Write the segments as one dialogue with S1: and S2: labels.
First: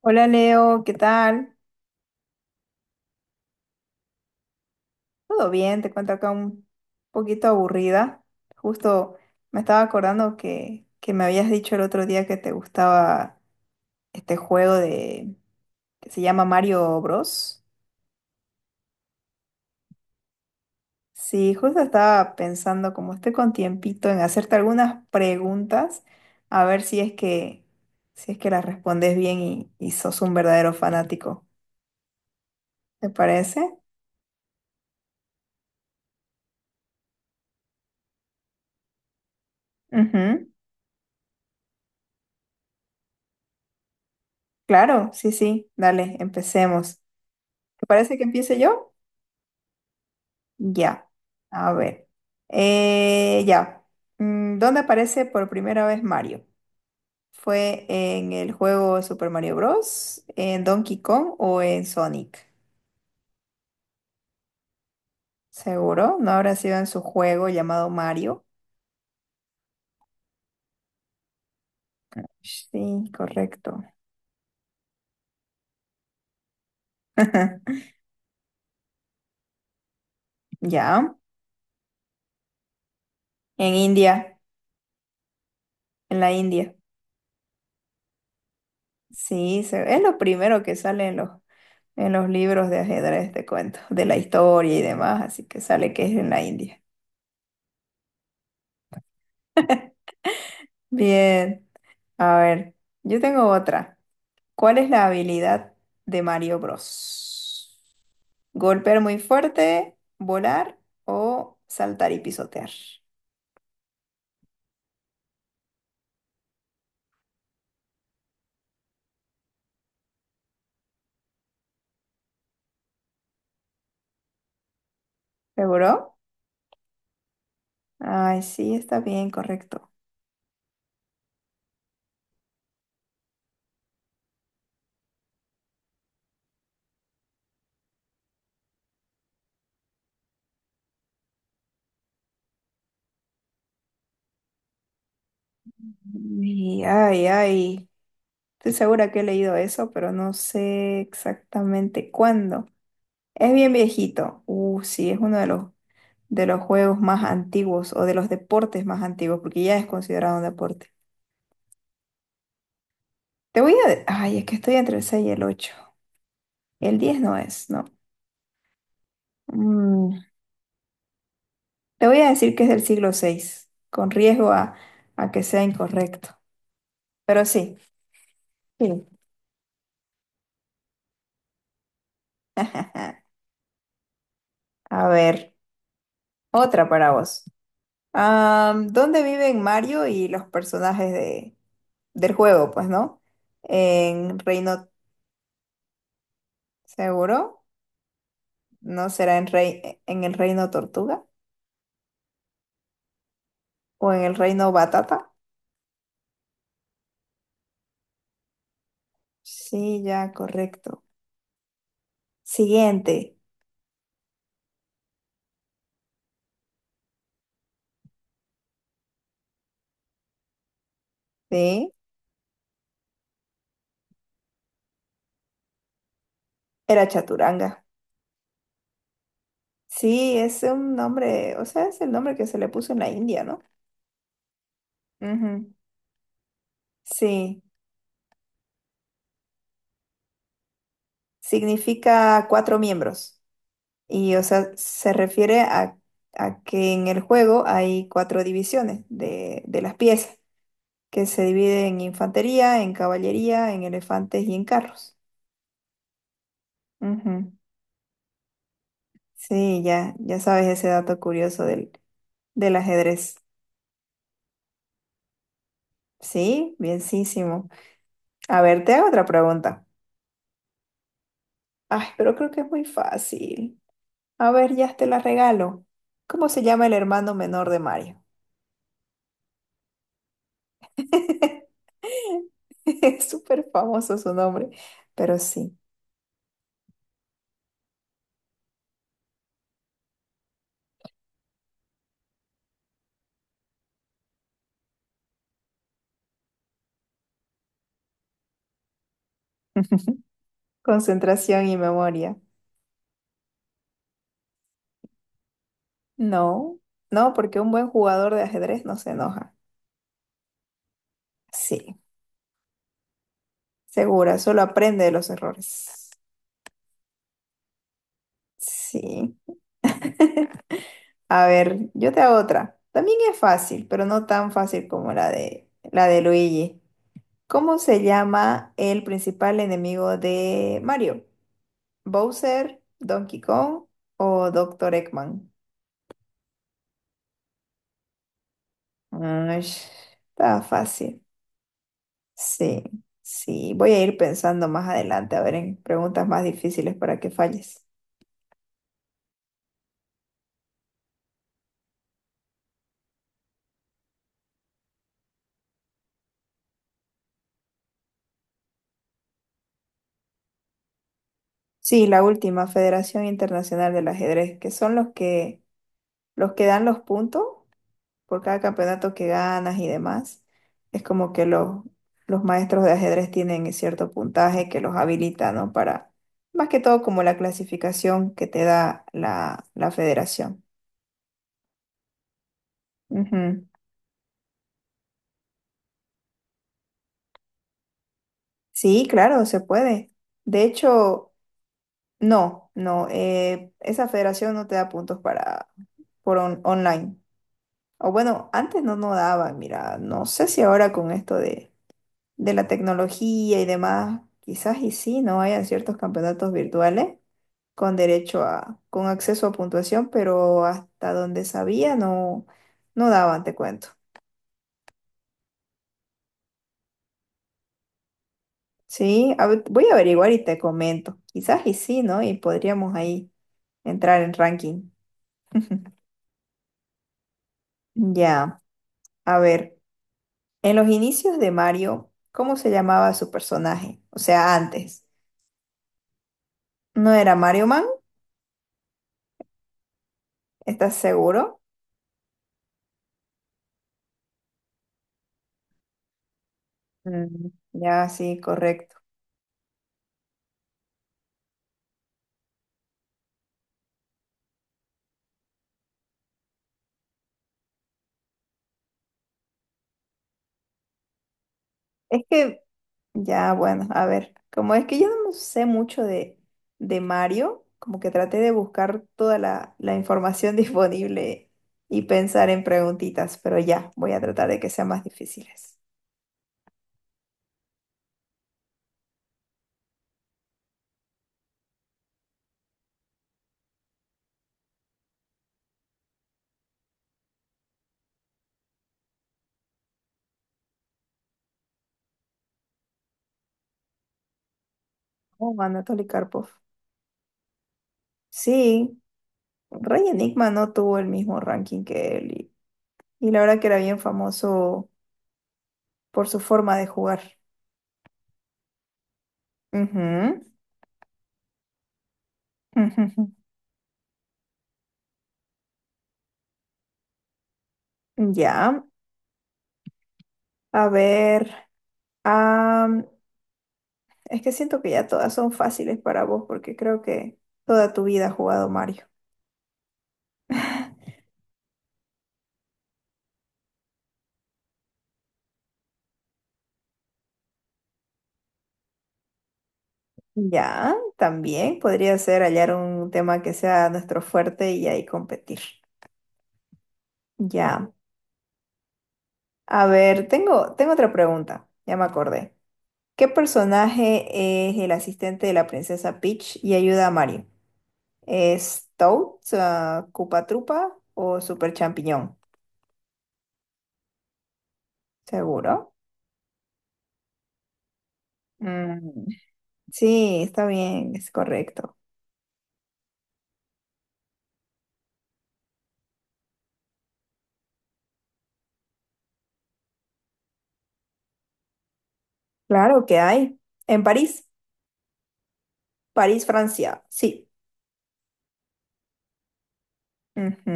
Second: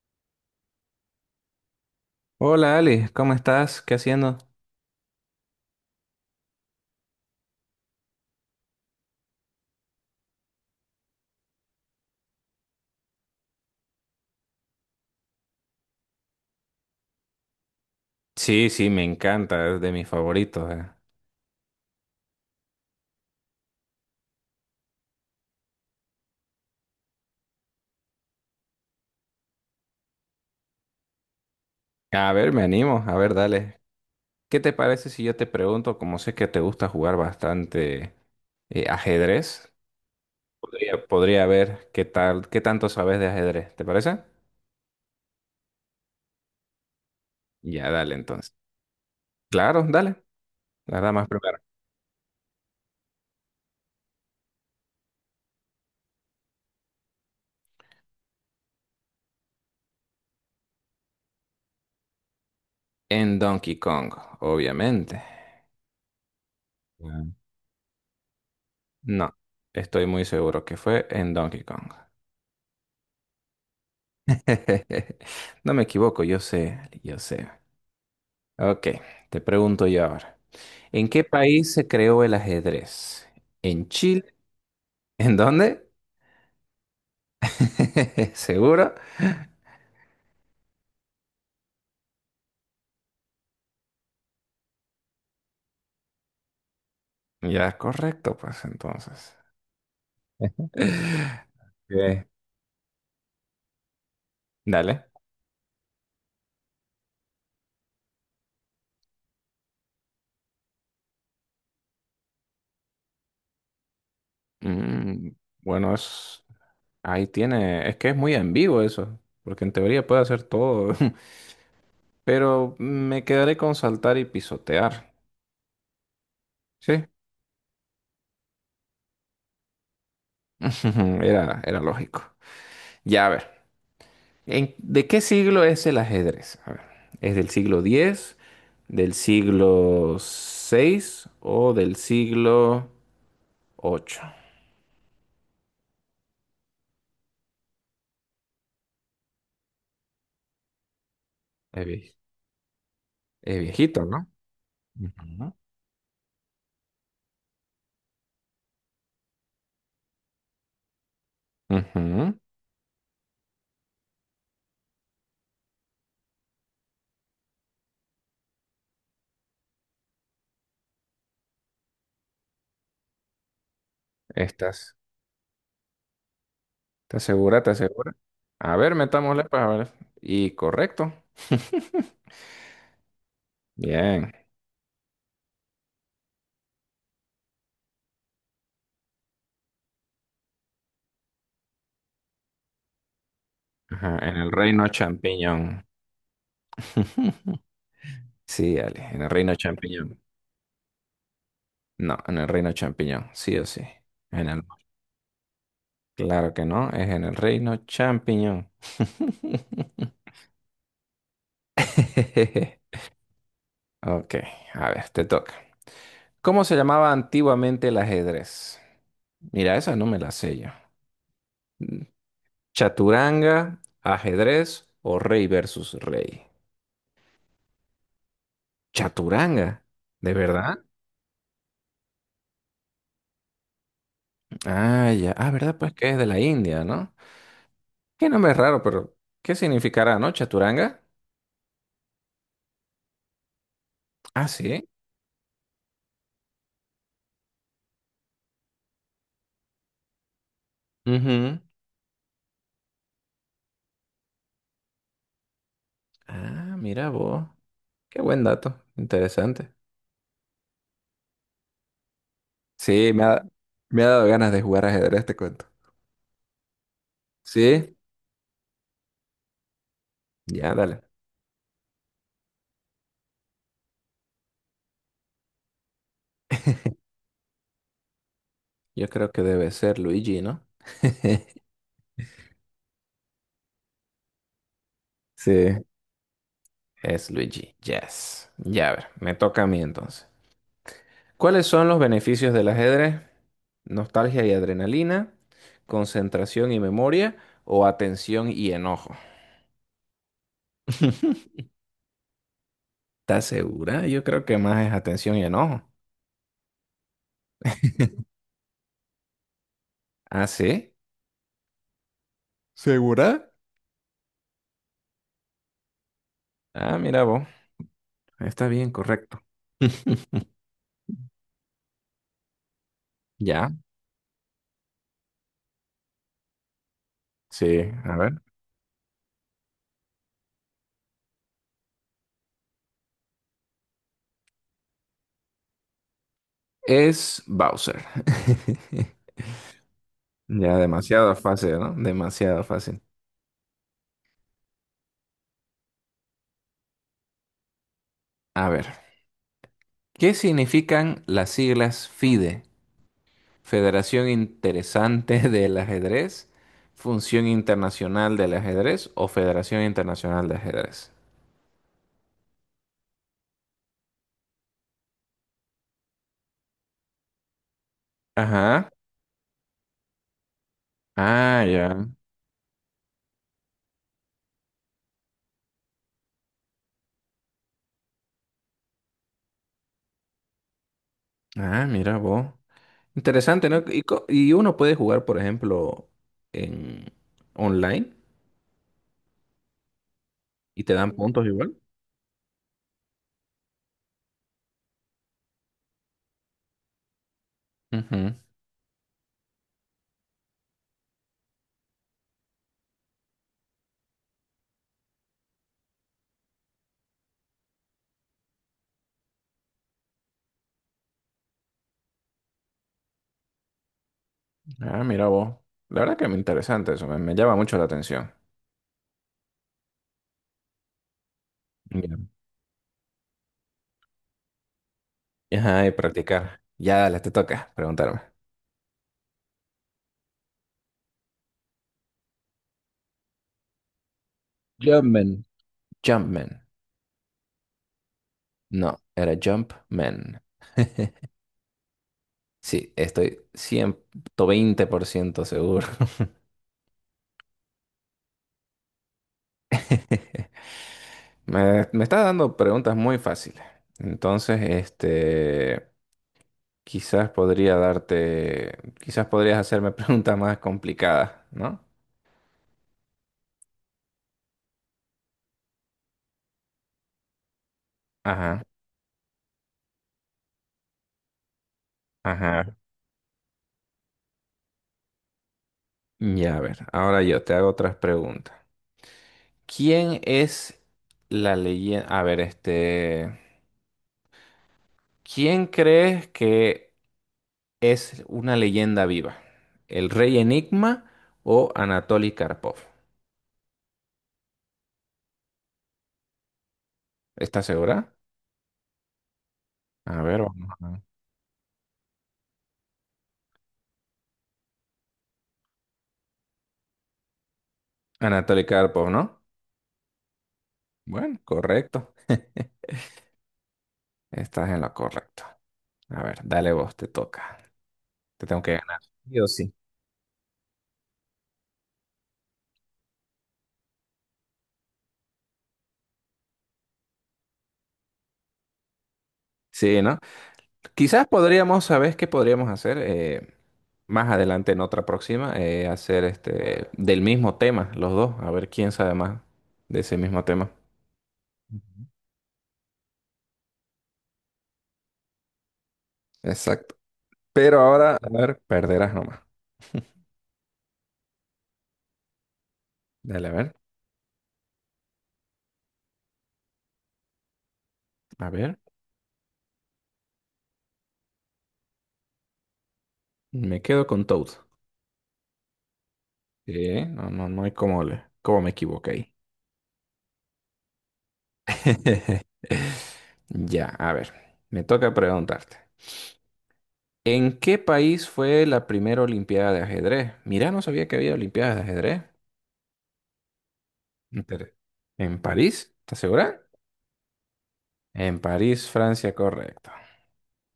S1: Hola Leo, ¿qué tal?
S2: Hola Ali, ¿cómo estás? ¿Qué haciendo?
S1: ¿Todo bien? Te cuento acá un poquito aburrida. Justo me estaba acordando que me habías dicho el otro día que te gustaba este juego de que se llama Mario Bros.
S2: Sí, sí, me encanta, es de mis favoritos.
S1: Sí, justo estaba pensando, como estoy con tiempito, en hacerte algunas preguntas, a ver si es que las respondes bien y sos un verdadero fanático.
S2: A ver, me animo,
S1: ¿Te
S2: a ver,
S1: parece?
S2: dale. ¿Qué te parece si yo te pregunto, como sé que te gusta jugar bastante ajedrez?
S1: Ujú.
S2: Podría ver qué tal, qué tanto sabes de ajedrez, ¿te parece?
S1: Claro, sí, sí. Dale, empecemos. ¿Te
S2: Ya, dale
S1: parece que
S2: entonces.
S1: empiece yo?
S2: Claro, dale. Las
S1: Ya,
S2: damas primero.
S1: a ver. Ya. Mm, ¿dónde aparece por primera vez Mario? ¿Fue en el juego Super Mario Bros., en Donkey Kong o en Sonic?
S2: En Donkey Kong, obviamente.
S1: Seguro, no habrá sido en su
S2: Ah.
S1: juego llamado Mario.
S2: No, estoy muy seguro que fue en Donkey Kong.
S1: Sí, correcto.
S2: No me equivoco, yo sé, yo sé. Ok, te pregunto yo ahora. ¿En
S1: Ya,
S2: qué país se creó el ajedrez?
S1: en
S2: ¿En Chile?
S1: India,
S2: ¿En dónde?
S1: en la India.
S2: ¿Seguro?
S1: Sí, es lo primero que sale en en los libros de ajedrez, te cuento, de la historia y demás, así que sale que es en la India.
S2: Ya, correcto, pues entonces.
S1: Bien.
S2: Ok,
S1: A ver, yo tengo otra. ¿Cuál es la
S2: dale.
S1: habilidad de Mario Bros? ¿Golpear muy fuerte, volar o saltar y pisotear?
S2: Mm, bueno, ahí tiene, es que es muy ambiguo eso, porque en teoría puede hacer todo, pero me quedaré con saltar y pisotear.
S1: ¿Seguro?
S2: Sí,
S1: Ay, sí, está bien, correcto.
S2: era lógico. Ya, a ver. ¿De qué siglo es el ajedrez? A ver, ¿es del siglo diez, del siglo seis o del siglo ocho?
S1: Uy, ay, ay. Estoy segura que he leído eso, pero no sé
S2: Es,
S1: exactamente
S2: vie-
S1: cuándo. Es
S2: es
S1: bien
S2: viejito, ¿no?
S1: viejito. Sí, es uno de
S2: Ujú.
S1: de los juegos más antiguos o de los deportes más antiguos, porque ya es considerado un deporte.
S2: Ujú.
S1: Te voy a... Ay, es que estoy entre el 6 y el 8. El 10 no es, no. Mm, te voy a decir que es del siglo VI, con
S2: ¿Estás,
S1: a que sea incorrecto.
S2: ¿Estás
S1: Pero
S2: segura?
S1: sí,
S2: ¿Estás segura? A ver,
S1: sí.
S2: metámosle para ver. Y correcto. Bien.
S1: A ver, otra para vos. ¿Dónde viven Mario y los personajes del juego? Pues, ¿no?
S2: Ajá, en
S1: ¿En
S2: el
S1: Reino
S2: reino champiñón.
S1: Seguro?
S2: Sí,
S1: ¿No
S2: Ale, en el
S1: será en,
S2: reino champiñón.
S1: en el Reino Tortuga?
S2: No, en el reino champiñón, sí o sí.
S1: ¿O en el
S2: En el
S1: Reino Batata?
S2: Claro que no, es en el reino champiñón.
S1: Sí, ya, correcto. Siguiente.
S2: Ok, a ver, te toca. ¿Cómo se llamaba antiguamente el ajedrez? Mira, esa no me la sé yo.
S1: Sí,
S2: Mm, ¿Chaturanga, ajedrez o rey versus rey?
S1: era Chaturanga.
S2: ¿Chaturanga? ¿De
S1: Sí, es
S2: verdad?
S1: un nombre, o sea, es el nombre que se le puso en la India, ¿no?
S2: Ah, ya. Ah,
S1: Ujú.
S2: ¿verdad? Pues que es de la India, ¿no?
S1: Sí,
S2: Qué nombre raro, pero ¿qué significará, no? ¿Chaturanga?
S1: significa cuatro miembros. Y, o
S2: Ah,
S1: sea,
S2: sí.
S1: se refiere a que en el juego hay cuatro divisiones de las piezas, que se
S2: Ujú.
S1: dividen en infantería, en caballería, en elefantes y en carros.
S2: Ah, mira vos.
S1: Ujú.
S2: Qué buen dato. Interesante.
S1: Sí, ya, ya sabes ese dato curioso del
S2: Sí,
S1: ajedrez.
S2: me ha dado ganas de jugar ajedrez, te cuento.
S1: Sí, bienísimo.
S2: ¿Sí?
S1: A ver, te hago otra pregunta.
S2: Ya, dale.
S1: Ay, pero creo que es muy fácil. A ver, ya te la regalo. ¿Cómo se llama el hermano menor de Mario?
S2: Yo creo que debe ser Luigi, ¿no?
S1: Es súper famoso su nombre, pero
S2: Sí.
S1: sí.
S2: Es Luigi, yes. Ya, a ver, me toca a mí entonces. ¿Cuáles son los beneficios del ajedrez? ¿Nostalgia y adrenalina? ¿Concentración y memoria? ¿O atención y enojo?
S1: Concentración y memoria.
S2: ¿Estás segura? Yo creo que más es atención y enojo.
S1: No, no, porque un buen jugador de ajedrez no se enoja.
S2: ¿Ah, sí?
S1: Sí,
S2: ¿Segura?
S1: segura, solo aprende de los errores.
S2: Ah, mira vos. Está bien,
S1: Sí.
S2: correcto.
S1: A ver, yo te hago otra. También es
S2: Ya.
S1: fácil, pero no tan fácil como la de Luigi. ¿Cómo
S2: Sí,
S1: se
S2: a ver.
S1: llama el principal enemigo de Mario? Bowser, Donkey Kong o Doctor Eggman.
S2: Es Bowser.
S1: Ay, está
S2: Ya
S1: fácil.
S2: demasiado fácil, ¿no? Demasiado
S1: Sí,
S2: fácil.
S1: sí. Voy a ir pensando más adelante, a ver, en preguntas más difíciles para que falles.
S2: A ver, ¿qué significan las siglas FIDE? ¿Federación Interesante del Ajedrez, Función Internacional del Ajedrez o Federación Internacional de Ajedrez?
S1: Sí, la última, Federación Internacional del Ajedrez, que son los que dan los puntos por cada
S2: Ajá.
S1: campeonato que ganas y demás. Es como que
S2: Ah, ya.
S1: los maestros de ajedrez tienen cierto puntaje que los habilita, ¿no? Para, más que todo, como la clasificación que te da la federación.
S2: Ah, mira vos.
S1: Ujú.
S2: Interesante, ¿no? Y, y uno puede jugar, por ejemplo, en online
S1: Sí, claro, se puede. De
S2: y te dan
S1: hecho,
S2: puntos igual.
S1: no, esa federación no te da puntos para por online. O
S2: Ujú.
S1: bueno, antes no nos daba, mira, no sé si ahora con esto de la tecnología y demás, quizás y sí, no hayan ciertos campeonatos virtuales con derecho con acceso a puntuación, pero hasta donde sabía no daban, te cuento.
S2: Ah, mira vos. La verdad que me interesante eso, me llama mucho la atención.
S1: Sí, a ver, voy a averiguar y te comento. Quizás y sí,
S2: Mira.
S1: ¿no? Y podríamos ahí entrar en ranking.
S2: Ajá, y practicar. Ya, dale, te toca preguntarme.
S1: Ya, a ver, en los inicios de Mario, ¿cómo se llamaba su personaje? O sea, antes.
S2: Jumpman. Jumpman.
S1: ¿No era Mario Man?
S2: No, era Jumpman.
S1: ¿Estás seguro?
S2: Sí, estoy 120% seguro.
S1: Mm, Ya, sí, correcto.
S2: Me está dando preguntas muy fáciles. Entonces, quizás podría darte, quizás podrías hacerme preguntas más complicadas, ¿no?
S1: Es que, ya, bueno, a ver, como es que yo no sé mucho de Mario, como que traté de
S2: Ajá,
S1: buscar toda la información disponible y pensar en
S2: ajá.
S1: preguntitas, pero ya, voy a tratar de que sean más difíciles.
S2: Ya, a ver, ahora yo te hago otras preguntas. ¿Quién es la leyenda? A ver, este. ¿Quién crees que es una leyenda viva? ¿El rey Enigma o Anatoly Karpov?
S1: Oh, Anatoly Karpov.
S2: ¿Estás segura?
S1: Sí, Rey
S2: A ver,
S1: Enigma
S2: vamos
S1: no
S2: a
S1: tuvo
S2: ver.
S1: el mismo ranking que él y la verdad que era bien famoso por su forma de jugar.
S2: Anatoly Karpov, ¿no?
S1: Ujú,
S2: Bueno, correcto.
S1: ujú,
S2: Estás en lo correcto. A ver, dale vos, te toca.
S1: ujú.
S2: Te tengo que
S1: Ya,
S2: ganar. Yo sí.
S1: a ver, am, es que siento que ya todas son fáciles para vos porque creo que toda tu vida has jugado Mario.
S2: Sí, ¿no? Quizás podríamos, ¿sabes qué podríamos hacer? Más adelante en otra próxima, hacer este del mismo tema, los dos, a ver quién sabe más de ese mismo tema.
S1: Ya, también
S2: Ujú.
S1: podría ser hallar un tema que sea nuestro fuerte y ahí competir.
S2: Exacto. Pero
S1: Ya,
S2: ahora, a ver, perderás nomás.
S1: a ver, tengo otra pregunta, ya me acordé. ¿Qué
S2: Dale, a ver.
S1: personaje es el asistente de la princesa Peach y ayuda a Mario?
S2: A ver,
S1: ¿Es Toad, ah, Koopa Troopa o Super Champiñón?
S2: me quedo con Toad.
S1: ¿Seguro?
S2: No, no, no hay cómo, cómo me equivoqué
S1: Mm,
S2: ahí.
S1: Sí, está bien, es correcto.
S2: Ya, a ver, me toca preguntarte. ¿En qué país fue la primera Olimpiada de ajedrez? Mira, no sabía que había Olimpiadas de ajedrez.
S1: Claro que hay. En París,
S2: Inter- ¿En París? ¿Estás
S1: París,
S2: segura?
S1: Francia, sí.
S2: En París, Francia, correcto.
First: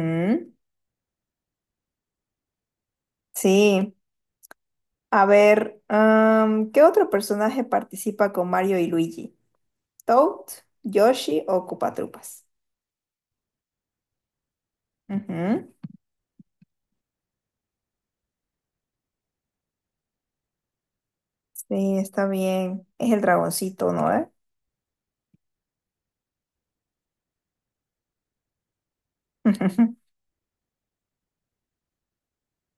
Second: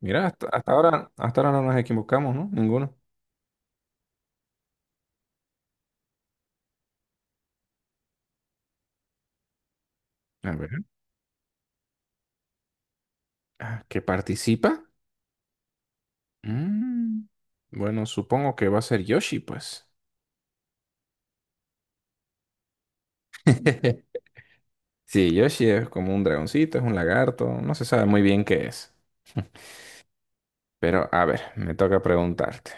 S2: Mira, hasta ahora no nos equivocamos, ¿no? Ninguno.
S1: Sí. A ver, am, ¿qué otro personaje participa con Mario y Luigi? ¿Toad,
S2: A ver.
S1: Yoshi o Koopa Troopas?
S2: Ah, ¿que participa?
S1: Ujú.
S2: Mm, Bueno, supongo que va a ser Yoshi, pues.
S1: Sí, está bien. Es el dragoncito, ¿no?
S2: Sí, Yoshi es como un dragoncito, es un lagarto, no se sabe muy bien qué es.
S1: Ujú.
S2: Pero, a ver, me toca preguntarte.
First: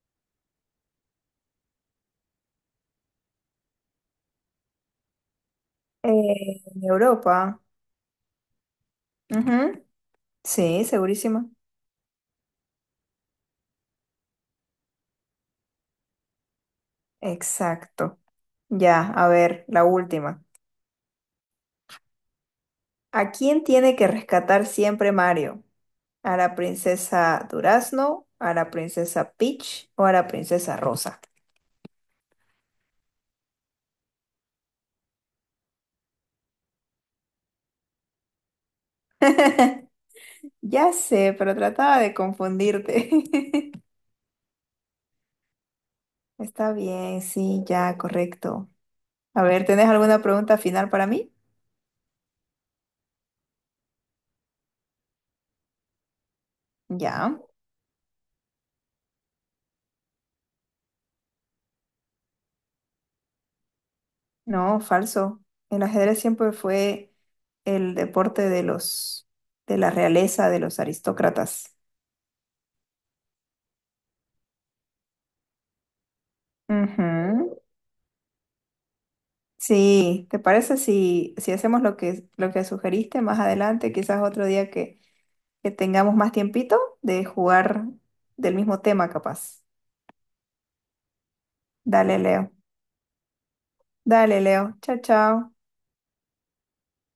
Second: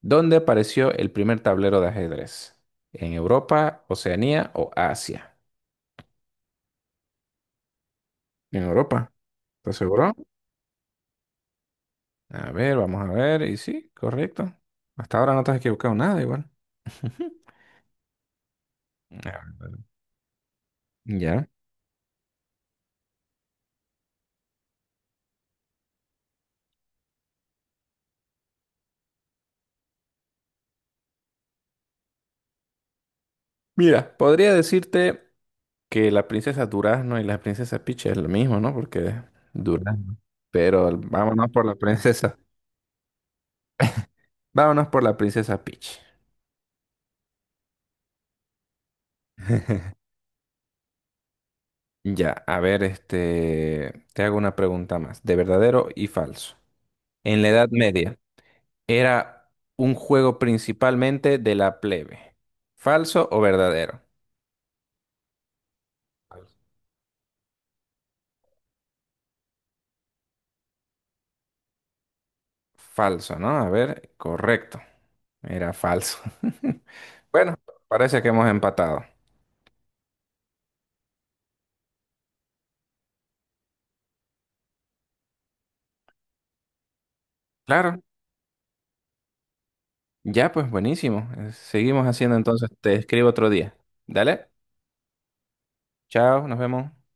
S2: ¿Dónde apareció el primer tablero de ajedrez? ¿En Europa, Oceanía o Asia?
S1: En Europa.
S2: En Europa, ¿estás
S1: Ujú.
S2: seguro?
S1: Sí, segurísimo.
S2: A ver, vamos a ver. Y sí, correcto. Hasta ahora no te has equivocado nada igual.
S1: Exacto. Ya, a
S2: Ya.
S1: ver, la última.
S2: Ya.
S1: ¿A quién tiene que rescatar siempre Mario? ¿A la princesa Durazno? ¿A la princesa Peach? ¿O a la princesa Rosa?
S2: Mira, podría decirte que la princesa Durazno y la princesa Peach es lo mismo, ¿no? Porque es Durazno.
S1: Ya
S2: Pero
S1: sé,
S2: vámonos
S1: pero
S2: por la
S1: trataba de
S2: princesa.
S1: confundirte.
S2: Vámonos por la princesa Peach.
S1: Está bien, sí, ya, correcto. A ver, ¿tenés alguna pregunta final para mí?
S2: Ya, a ver, te hago una pregunta más, de verdadero y falso.
S1: Ya.
S2: En la Edad Media, ¿era un juego principalmente de la plebe? ¿Falso o verdadero?
S1: No, falso. El ajedrez siempre fue el deporte de de la realeza, de los aristócratas.
S2: Falso, ¿no? A ver, correcto. Era falso.
S1: Ujú.
S2: Bueno, parece que hemos empatado.
S1: Sí, ¿te parece si hacemos lo que sugeriste más adelante, quizás otro día que tengamos más tiempito de jugar
S2: Claro,
S1: del mismo tema, capaz?
S2: ya pues buenísimo. Seguimos
S1: Dale,
S2: haciendo
S1: Leo.
S2: entonces. Te escribo otro día.
S1: Dale,
S2: Dale,
S1: Leo. Chao, chao.
S2: chao, nos vemos.